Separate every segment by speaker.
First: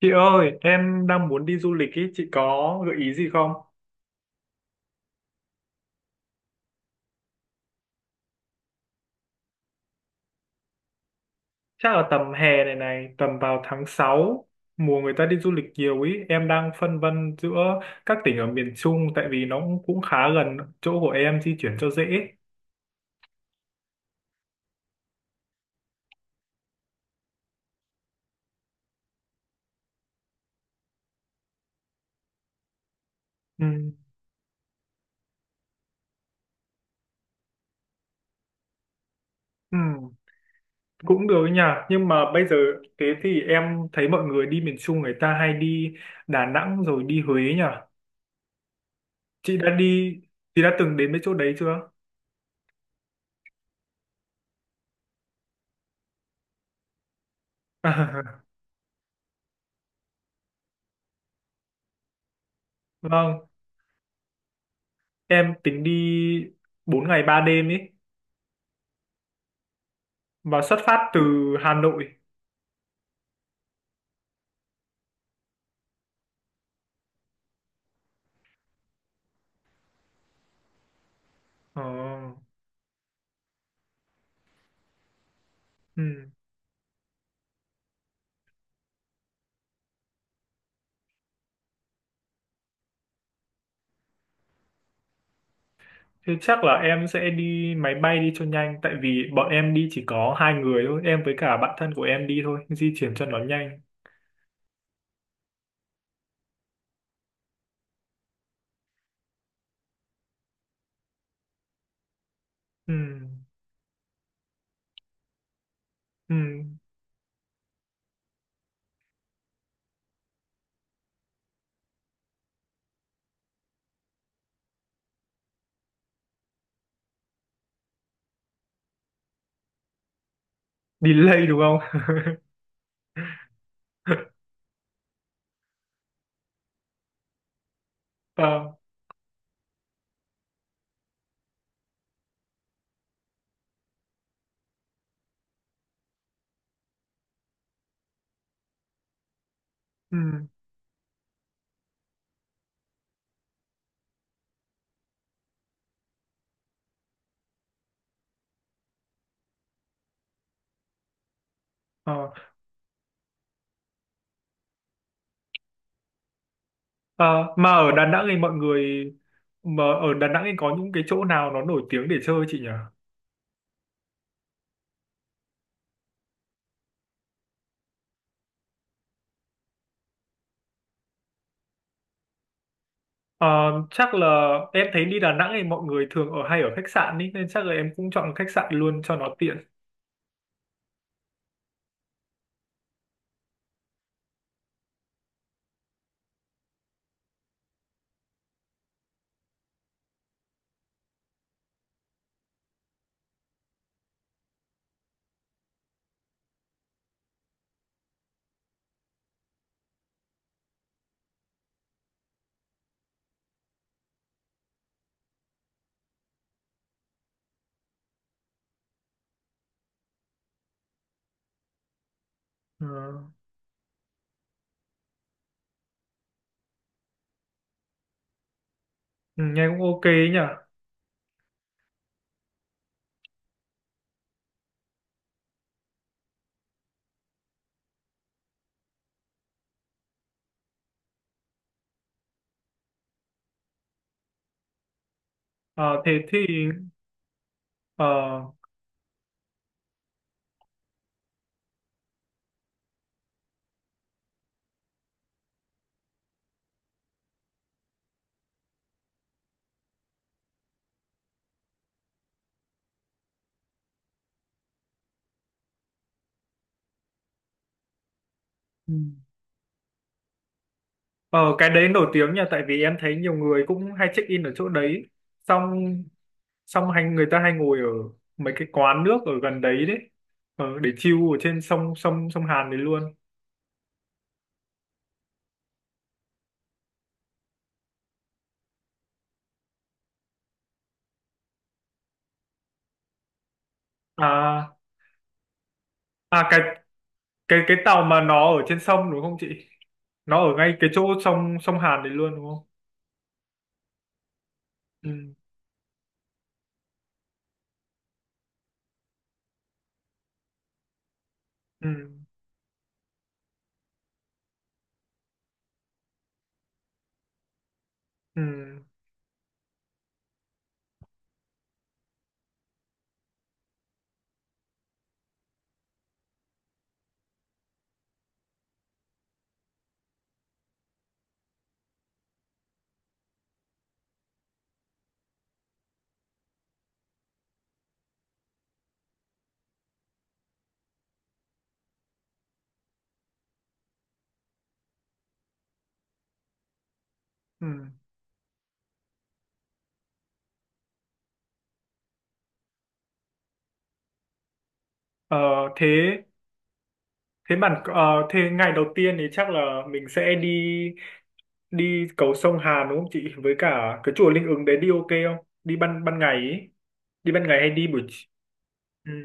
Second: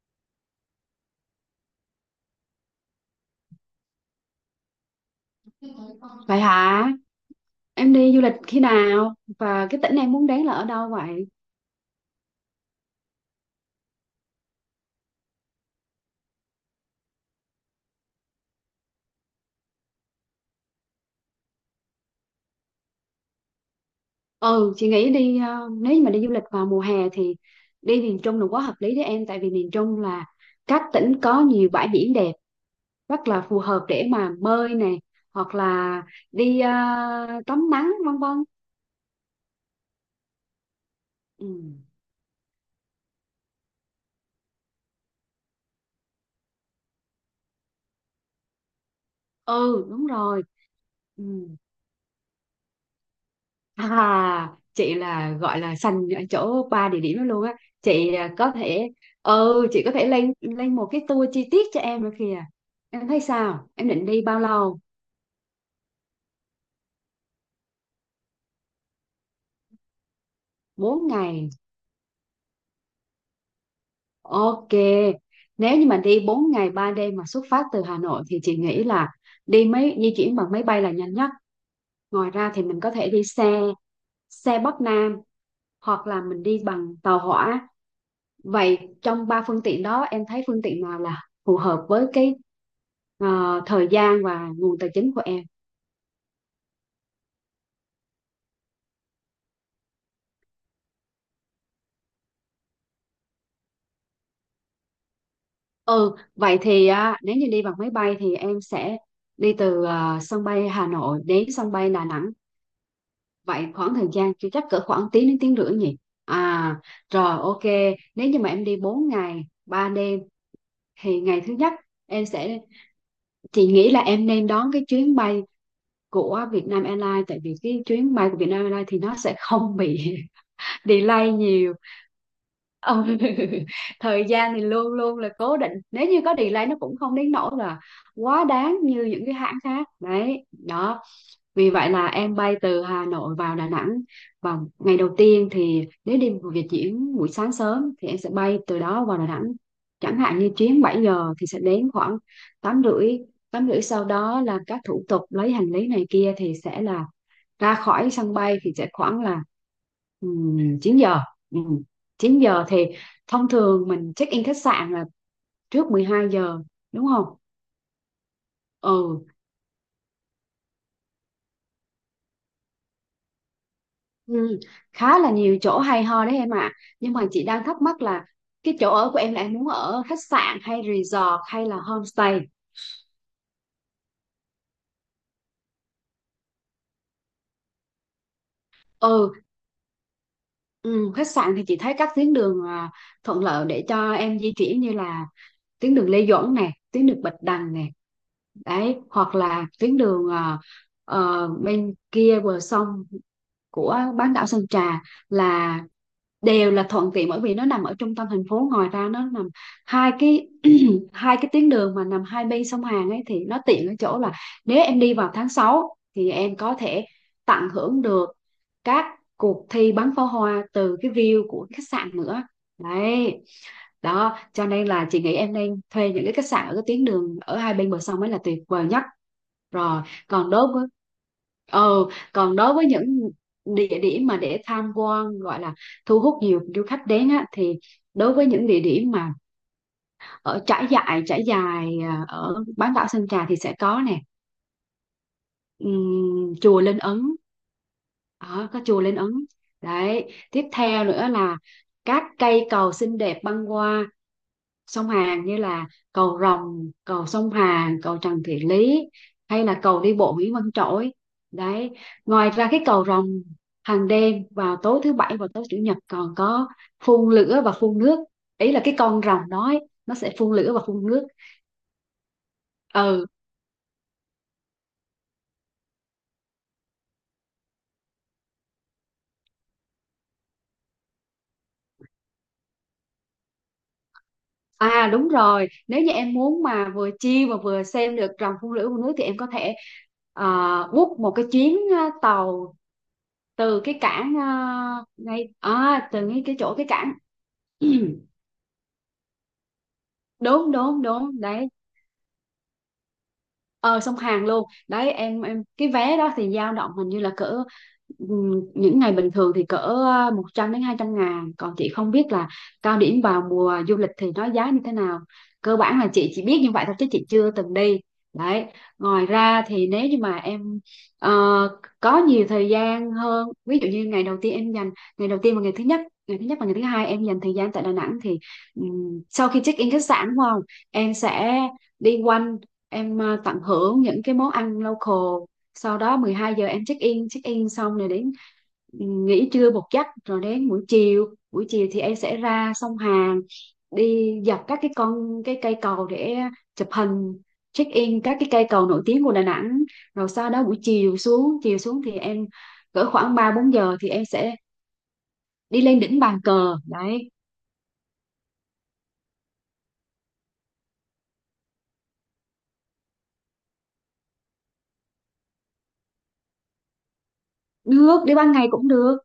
Speaker 1: Chị ơi, em đang muốn đi du lịch ý, chị có gợi ý gì không?
Speaker 2: Vậy hả? Em đi du lịch khi nào? Và cái tỉnh em muốn đến là ở đâu vậy?
Speaker 1: Chắc là tầm hè này này, tầm vào tháng 6 mùa người ta đi du lịch nhiều ý, em đang phân vân giữa các tỉnh ở miền Trung tại vì nó cũng khá gần chỗ của em di chuyển cho dễ.
Speaker 2: Ừ, chị nghĩ đi nếu như mà đi du lịch vào mùa hè thì đi miền Trung là quá hợp lý với em, tại vì miền Trung là các tỉnh có nhiều bãi biển đẹp, rất là phù
Speaker 1: Ừ,
Speaker 2: hợp để mà bơi nè, hoặc là đi tắm nắng vân vân.
Speaker 1: ừ, cũng được
Speaker 2: Ừ.
Speaker 1: nha, nhưng mà bây giờ thế thì em thấy mọi người đi miền Trung người ta hay đi Đà Nẵng rồi đi Huế nhỉ? Chị đã
Speaker 2: Ừ, đúng
Speaker 1: đi,
Speaker 2: rồi.
Speaker 1: chị đã từng đến mấy
Speaker 2: Ừ.
Speaker 1: chỗ đấy chưa?
Speaker 2: À, chị là gọi là sành ở chỗ ba địa điểm đó luôn á. Chị à, có thể chị có thể lên lên một cái tour chi tiết cho em nữa kìa. Em thấy
Speaker 1: Vâng,
Speaker 2: sao? Em định đi bao lâu?
Speaker 1: em tính đi 4 ngày 3 đêm ý. Và xuất
Speaker 2: bốn
Speaker 1: phát từ
Speaker 2: ngày.
Speaker 1: Hà Nội.
Speaker 2: Ok. Nếu như mà đi 4 ngày 3 đêm mà xuất phát từ Hà Nội thì chị nghĩ là đi máy di chuyển bằng máy bay là nhanh nhất.
Speaker 1: ờ,
Speaker 2: Ngoài ra thì mình có thể đi xe xe Bắc Nam hoặc là
Speaker 1: ừ.
Speaker 2: mình đi bằng tàu hỏa. Vậy trong ba phương tiện đó em thấy phương tiện nào là phù hợp với cái thời gian và nguồn tài chính của em?
Speaker 1: Thế chắc là em sẽ đi máy bay đi cho nhanh tại vì bọn em đi chỉ có hai người thôi, em với cả bạn thân của em đi thôi di chuyển cho nó nhanh.
Speaker 2: Ừ, vậy thì nếu như đi bằng máy bay thì em sẽ đi từ sân bay Hà Nội đến sân bay Đà Nẵng.
Speaker 1: Ừ.
Speaker 2: Vậy khoảng thời gian chưa chắc cỡ khoảng tiếng đến tiếng rưỡi nhỉ?
Speaker 1: Ừ.
Speaker 2: à rồi, ok. Nếu như mà em đi 4 ngày 3 đêm thì ngày thứ nhất em sẽ chị nghĩ là em nên đón cái chuyến bay của Vietnam Airlines, tại vì cái chuyến bay của Vietnam Airlines thì nó sẽ không bị delay
Speaker 1: Delay đúng
Speaker 2: nhiều.
Speaker 1: không?
Speaker 2: Ừ. Thời gian thì luôn luôn là cố định, nếu như có delay nó cũng không đến nỗi là quá
Speaker 1: Ờ,
Speaker 2: đáng như những cái hãng khác đấy đó. Vì vậy là em bay từ Hà Nội vào Đà Nẵng, và ngày đầu tiên thì nếu đi một Việt diễn buổi sáng sớm thì em sẽ bay từ đó vào Đà Nẵng. Chẳng hạn
Speaker 1: ừ,
Speaker 2: như chuyến 7 giờ thì sẽ đến khoảng 8 rưỡi, 8 rưỡi sau đó là các thủ tục lấy hành lý này kia thì sẽ là ra khỏi sân bay thì sẽ khoảng là 9 giờ. Ừm,
Speaker 1: ờ.
Speaker 2: 9 giờ thì thông thường mình check in khách sạn là trước 12 giờ đúng không?
Speaker 1: Ờ, mà ở Đà Nẵng thì mọi người
Speaker 2: Ừ.
Speaker 1: mà ở Đà Nẵng thì có những cái chỗ nào nó nổi tiếng để chơi chị nhỉ?
Speaker 2: Ừ, khá là nhiều chỗ hay ho đấy em ạ. Nhưng mà chị đang thắc mắc là cái chỗ ở của em là em muốn ở khách sạn hay resort hay là homestay?
Speaker 1: Ờ, chắc là em thấy đi Đà Nẵng thì mọi người thường ở hay ở khách sạn ý, nên chắc là em cũng chọn khách sạn luôn cho
Speaker 2: Ừ,
Speaker 1: nó tiện.
Speaker 2: ừ, khách sạn thì chị thấy các tuyến đường thuận lợi để cho em di chuyển như là tuyến đường Lê Duẩn nè, tuyến đường Bạch Đằng nè. Đấy, hoặc là tuyến đường bên kia bờ sông của bán đảo Sơn Trà, là đều là thuận tiện bởi vì nó nằm ở trung tâm thành phố. Ngoài ra nó nằm hai cái hai cái tuyến đường mà nằm hai bên sông Hàn ấy thì nó tiện ở chỗ là nếu em đi vào tháng 6 thì em có thể tận hưởng được các cuộc thi bắn pháo hoa từ cái view của khách sạn nữa
Speaker 1: Ờ.
Speaker 2: đấy. Đó cho nên là chị nghĩ em nên thuê những cái khách sạn ở cái tuyến đường ở hai bên bờ sông mới là tuyệt vời nhất.
Speaker 1: Ừ, nghe cũng ok
Speaker 2: Rồi,
Speaker 1: ấy nhỉ.
Speaker 2: còn đối với ờ những địa điểm mà để tham quan gọi là thu hút nhiều du khách đến á, thì đối với những địa điểm mà ở trải dài ở bán đảo Sơn Trà thì sẽ có nè
Speaker 1: Ờ, thế thì
Speaker 2: chùa Linh Ứng.
Speaker 1: ờ,
Speaker 2: Đó, có chùa Linh Ứng đấy. Tiếp theo nữa là các cây cầu xinh đẹp băng qua sông Hàn như là cầu Rồng, cầu sông Hàn, cầu Trần Thị Lý hay là cầu đi bộ Nguyễn Văn Trỗi. Đấy, ngoài ra cái cầu Rồng hàng đêm vào tối thứ bảy và tối chủ nhật còn có phun lửa và phun nước. Ý là
Speaker 1: ừ,
Speaker 2: cái con rồng đó ấy, nó sẽ phun lửa và phun nước.
Speaker 1: ờ, cái đấy nổi tiếng nhỉ tại vì em thấy
Speaker 2: Ừ.
Speaker 1: nhiều người cũng hay check in ở chỗ đấy, xong xong hay người ta hay ngồi ở mấy cái quán nước ở gần đấy đấy, để chill ở trên sông sông sông Hàn đấy luôn.
Speaker 2: À đúng rồi, nếu như em muốn mà vừa chill mà vừa xem được rồng phun lưỡi của nước thì em có thể book một cái chuyến tàu từ cái cảng
Speaker 1: à
Speaker 2: từ ngay
Speaker 1: à
Speaker 2: cái
Speaker 1: cái
Speaker 2: chỗ cái cảng.
Speaker 1: cái tàu mà nó ở trên sông đúng không chị? Nó ở
Speaker 2: Đúng
Speaker 1: ngay cái chỗ
Speaker 2: đúng đúng
Speaker 1: sông
Speaker 2: đấy,
Speaker 1: sông Hàn đấy luôn đúng không?
Speaker 2: ờ sông Hàn luôn
Speaker 1: Ừ,
Speaker 2: đấy em cái vé đó thì dao động hình như là cỡ những ngày bình thường thì cỡ 100 đến 200 ngàn, còn
Speaker 1: ừ,
Speaker 2: chị không biết là cao điểm vào mùa du lịch thì nó giá như thế nào. Cơ bản là chị chỉ biết như vậy thôi chứ chị chưa từng đi đấy.
Speaker 1: ừ,
Speaker 2: Ngoài ra thì nếu như mà em ờ, có nhiều thời gian hơn, ví dụ như ngày đầu tiên em dành ngày đầu tiên và ngày thứ nhất và ngày thứ hai em dành thời gian tại Đà Nẵng thì sau khi check in khách sạn đúng không, em sẽ đi quanh, tận hưởng những cái món ăn local. Sau đó 12 giờ em check in xong rồi đến nghỉ trưa một giấc rồi đến buổi chiều, buổi chiều thì em sẽ ra sông Hàn, đi dọc các cái con cái cây cầu để chụp hình,
Speaker 1: ừ.
Speaker 2: check in các cái cây cầu nổi tiếng của Đà Nẵng. Rồi sau đó buổi chiều xuống, chiều xuống thì em cỡ khoảng 3 4 giờ thì em sẽ
Speaker 1: ờ,
Speaker 2: đi
Speaker 1: thế
Speaker 2: lên đỉnh bàn cờ đấy.
Speaker 1: Thế bạn ờ, Thế ngày đầu tiên thì chắc là mình sẽ đi đi cầu sông Hàn đúng không chị? Với cả cái chùa Linh Ứng đấy đi ok không? Đi ban ban ngày ý. Đi ban ngày hay đi buổi
Speaker 2: Được,
Speaker 1: chi-.
Speaker 2: đi ban ngày cũng
Speaker 1: Ừ.
Speaker 2: được.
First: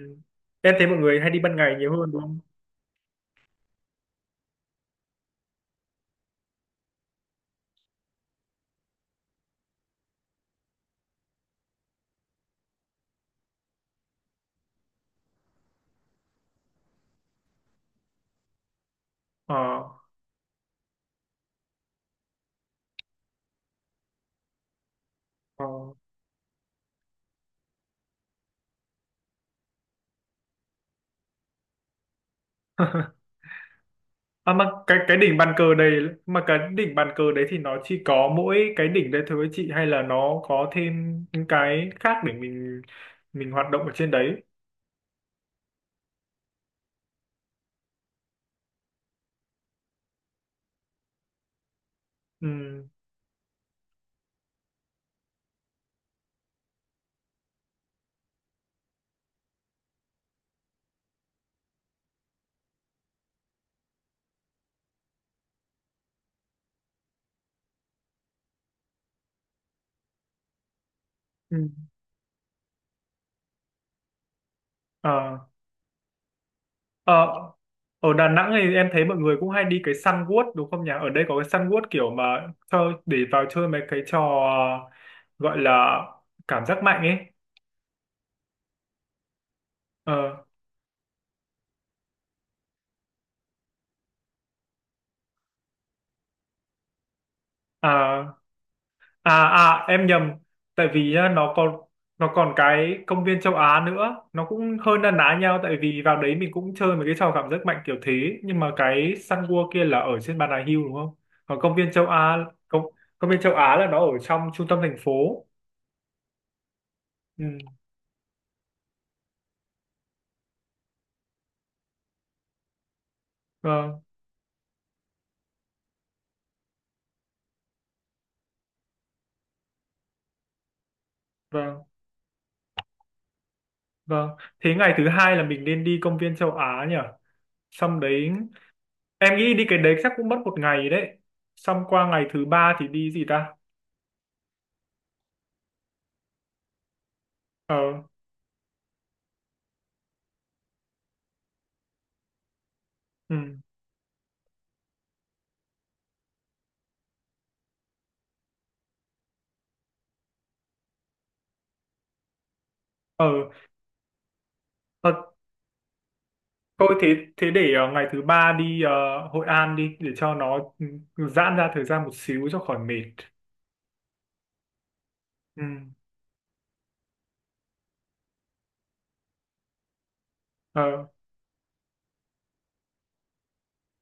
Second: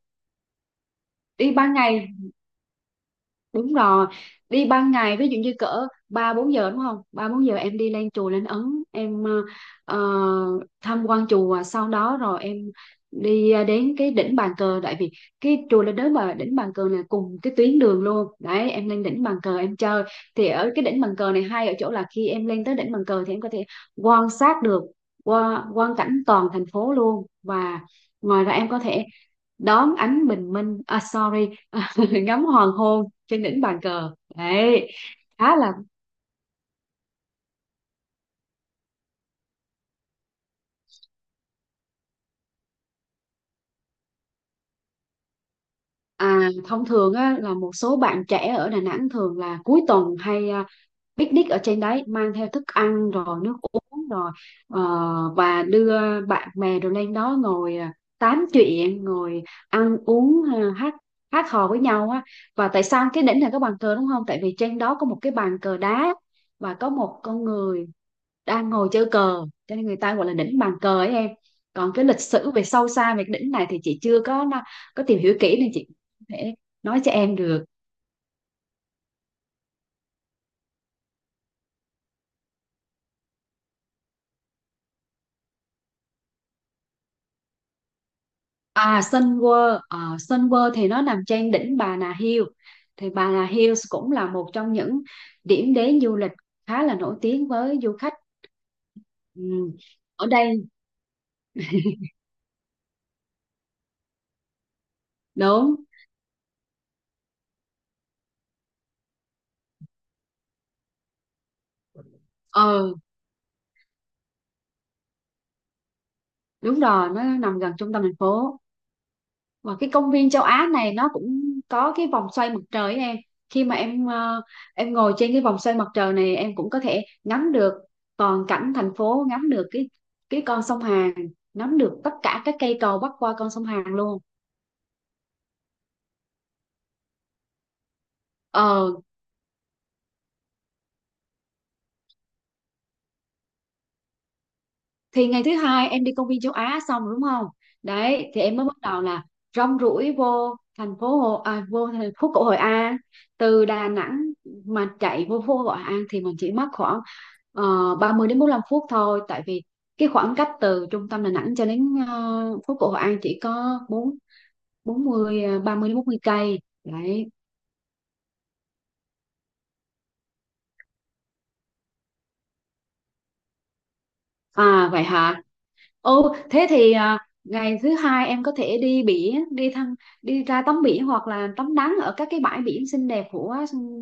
Speaker 1: Em thấy mọi người hay đi
Speaker 2: Đi
Speaker 1: ban
Speaker 2: ban
Speaker 1: ngày nhiều
Speaker 2: ngày,
Speaker 1: hơn đúng không?
Speaker 2: đúng rồi, đi ban ngày ví dụ như cỡ ba bốn giờ đúng không, ba bốn giờ em đi lên chùa lên Ấn em ờ, tham quan chùa, sau đó rồi em đi đến cái đỉnh bàn cờ, tại vì cái chùa lên đến mà đỉnh bàn cờ này cùng cái tuyến đường luôn đấy. Em lên đỉnh bàn cờ em
Speaker 1: Ờ,
Speaker 2: chơi thì ở cái đỉnh bàn cờ này hay ở chỗ là khi em lên tới đỉnh bàn cờ thì em có thể quan sát được
Speaker 1: ờ.
Speaker 2: qua quan cảnh toàn thành phố luôn. Và ngoài ra em có thể đón ánh bình minh, à sorry, ngắm hoàng hôn trên đỉnh bàn cờ
Speaker 1: À mà
Speaker 2: đấy.
Speaker 1: cái cái đỉnh bàn
Speaker 2: Khá là
Speaker 1: cờ đấy mà cái đỉnh bàn cờ đấy thì nó chỉ có mỗi cái đỉnh đấy thôi chị hay là nó có thêm những cái khác để mình hoạt động ở trên đấy?
Speaker 2: À, thông thường á, là một số bạn trẻ ở Đà Nẵng thường là cuối tuần hay picnic ở trên đấy, mang theo thức
Speaker 1: Ừ.
Speaker 2: ăn rồi nước uống rồi, ờ, và đưa bạn bè rồi lên đó ngồi tám chuyện, ngồi ăn uống, hát hát hò với nhau á. Và tại sao cái đỉnh này có bàn cờ đúng không, tại vì trên đó có một cái bàn cờ đá và có một con người đang ngồi chơi cờ, cho nên người ta gọi là đỉnh bàn cờ ấy em. Còn cái lịch sử về sâu xa về cái đỉnh này thì chị chưa có có
Speaker 1: Ừ.
Speaker 2: tìm hiểu kỹ nên chị không thể nói cho
Speaker 1: Ờ,
Speaker 2: em được.
Speaker 1: ở Đà Nẵng thì em thấy mọi người cũng hay đi cái Sun World đúng không nhỉ? Ở đây có cái Sun World kiểu mà cho để vào chơi mấy cái trò gọi là cảm giác mạnh ấy.
Speaker 2: Sun
Speaker 1: Ờ,
Speaker 2: World thì nó nằm trên đỉnh Bà Nà Hills, thì Bà Nà Hills cũng là một trong những điểm đến du lịch khá là nổi tiếng với du khách.
Speaker 1: à, à,
Speaker 2: Ừ.
Speaker 1: à, em
Speaker 2: Ở
Speaker 1: nhầm.
Speaker 2: đây
Speaker 1: Tại vì á, nó còn cái công viên châu Á nữa, nó cũng hơi na ná nhau
Speaker 2: đúng,
Speaker 1: tại vì vào đấy mình cũng chơi mấy cái trò cảm giác mạnh kiểu thế, nhưng mà cái Sun World kia là ở trên Bà Nà Hills đúng không? Còn công viên châu Á công,
Speaker 2: ờ
Speaker 1: công viên châu Á là nó ở trong trung tâm thành phố.
Speaker 2: đúng rồi, nó
Speaker 1: Ừ,
Speaker 2: nằm gần trung tâm thành phố. Và cái công viên châu Á này nó cũng có cái vòng xoay mặt trời ấy em. Khi mà
Speaker 1: vâng.
Speaker 2: em ngồi trên cái vòng xoay mặt trời này em cũng có thể ngắm được toàn cảnh thành phố, ngắm được cái con sông Hàn, ngắm
Speaker 1: Vâng.
Speaker 2: được tất cả các cây cầu bắc qua con sông Hàn luôn.
Speaker 1: Vâng, thế ngày thứ hai là mình nên đi công viên châu Á nhỉ? Xong đấy,
Speaker 2: Ờ,
Speaker 1: em nghĩ đi cái đấy chắc cũng mất một ngày đấy. Xong qua ngày thứ ba thì đi gì ta?
Speaker 2: thì ngày thứ hai em đi công viên châu Á xong rồi đúng không,
Speaker 1: Ờ,
Speaker 2: đấy thì em mới bắt đầu là rong ruổi vô thành phố Hồ à, vô thành phố cổ Hội An.
Speaker 1: ừ.
Speaker 2: Từ Đà Nẵng mà chạy vô phố Hội An thì mình chỉ mất khoảng ba mươi đến 45 phút thôi, tại vì cái khoảng cách từ trung tâm Đà Nẵng cho đến phố cổ Hội An chỉ
Speaker 1: ờ,
Speaker 2: có bốn bốn
Speaker 1: ờ,
Speaker 2: mươi à, 30 đến 40 cây
Speaker 1: Thôi thế,
Speaker 2: đấy.
Speaker 1: để ngày thứ ba đi Hội An đi để cho nó giãn ra thời gian một xíu cho khỏi mệt.
Speaker 2: À vậy hả?
Speaker 1: Ừ,
Speaker 2: Ồ, thế thì ngày thứ hai em có thể đi biển, đi thăm, đi ra tắm biển
Speaker 1: ờ,
Speaker 2: hoặc là tắm nắng ở các cái bãi biển xinh đẹp của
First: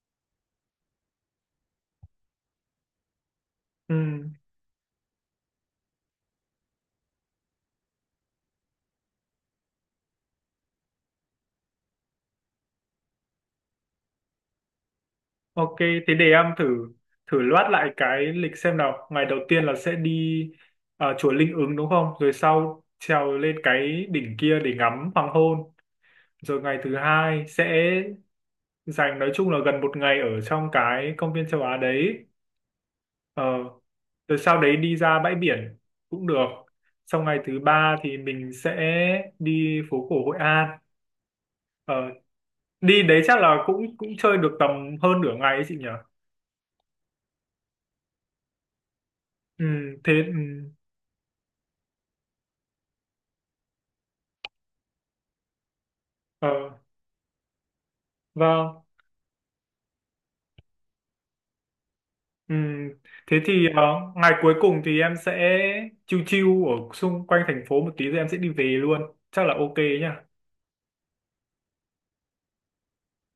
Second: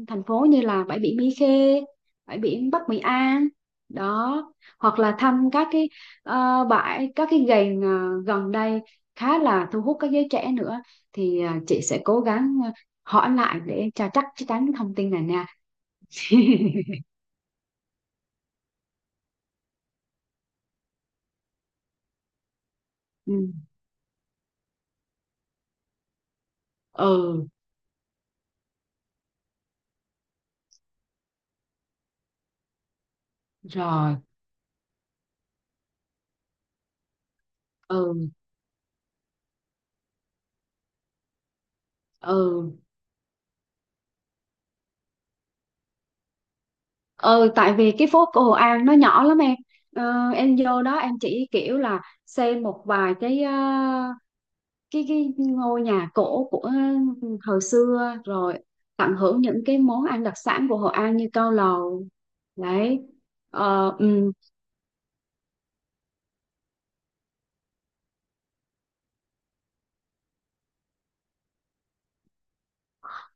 Speaker 2: thành phố như là bãi biển Mỹ Khê, bãi biển Bắc Mỹ An,
Speaker 1: ừ.
Speaker 2: đó, hoặc là thăm các cái các cái gành gần đây khá là thu hút các giới trẻ nữa. Thì chị sẽ cố gắng hỏi lại để cho chắc chắc chắn cái thông tin này nha.
Speaker 1: Ok, thế để em thử thử loát lại cái lịch xem nào. Ngày đầu tiên là sẽ đi chùa Linh Ứng đúng không? Rồi sau trèo
Speaker 2: Ừ,
Speaker 1: lên cái đỉnh kia để ngắm hoàng hôn. Rồi ngày thứ hai
Speaker 2: ừ,
Speaker 1: sẽ dành nói chung là gần một ngày ở trong cái công viên châu Á đấy. Ờ,
Speaker 2: rồi,
Speaker 1: rồi sau đấy đi ra bãi biển cũng được. Sau ngày thứ ba thì
Speaker 2: ừ,
Speaker 1: mình sẽ đi phố cổ Hội An. Ờ,
Speaker 2: ừ.
Speaker 1: đi đấy chắc là cũng cũng chơi được tầm hơn nửa ngày ấy chị nhỉ?
Speaker 2: Ừ, tại vì cái phố cổ Hội An nó nhỏ lắm em.
Speaker 1: Ừ, thế ừ.
Speaker 2: Em vô đó em chỉ kiểu là xem một vài cái ờ, cái ngôi nhà
Speaker 1: Ờ.
Speaker 2: cổ của thời xưa, rồi
Speaker 1: Vâng.
Speaker 2: tận hưởng những cái món ăn đặc sản của Hội An như cao lầu
Speaker 1: Ừm.
Speaker 2: đấy.
Speaker 1: Thế thì
Speaker 2: Ờ,
Speaker 1: ngày
Speaker 2: ừ.
Speaker 1: cuối cùng thì em sẽ chill chill ở xung quanh thành phố một tí rồi em sẽ đi về luôn. Chắc là ok nhá.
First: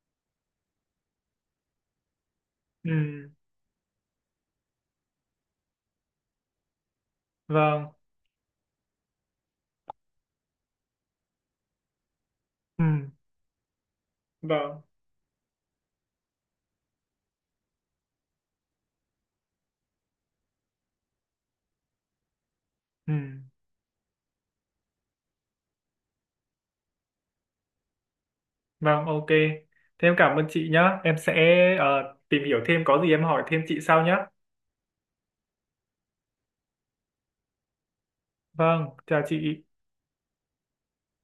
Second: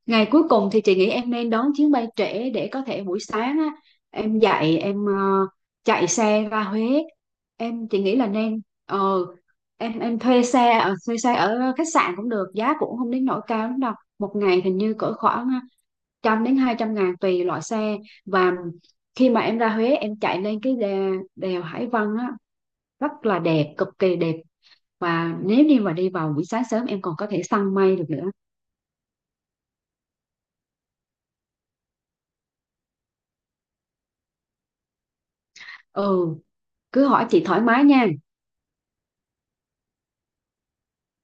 Speaker 2: Ngày cuối cùng thì chị nghĩ em nên đón chuyến bay trễ để có thể buổi
Speaker 1: Ừm.
Speaker 2: sáng á, em dậy, em chạy xe ra Huế.
Speaker 1: Vâng.
Speaker 2: Chị nghĩ là nên ờ, em thuê xe ở khách sạn cũng được, giá cũng
Speaker 1: Ừm.
Speaker 2: không đến nỗi cao lắm đâu. Một ngày hình
Speaker 1: Vâng.
Speaker 2: như cỡ khoảng 100 đến 200 ngàn tùy loại xe. Và khi mà em ra Huế em chạy lên cái đèo Hải Vân á rất là
Speaker 1: Ừm.
Speaker 2: đẹp, cực kỳ đẹp. Và nếu như mà đi vào buổi sáng sớm em còn có thể săn mây được nữa.
Speaker 1: Vâng, ok. Thế em cảm ơn chị nhá. Em sẽ ờ, tìm hiểu thêm có gì em hỏi thêm chị sau nhá.
Speaker 2: Ừ, cứ hỏi chị thoải mái nha.
Speaker 1: Vâng, chào chị.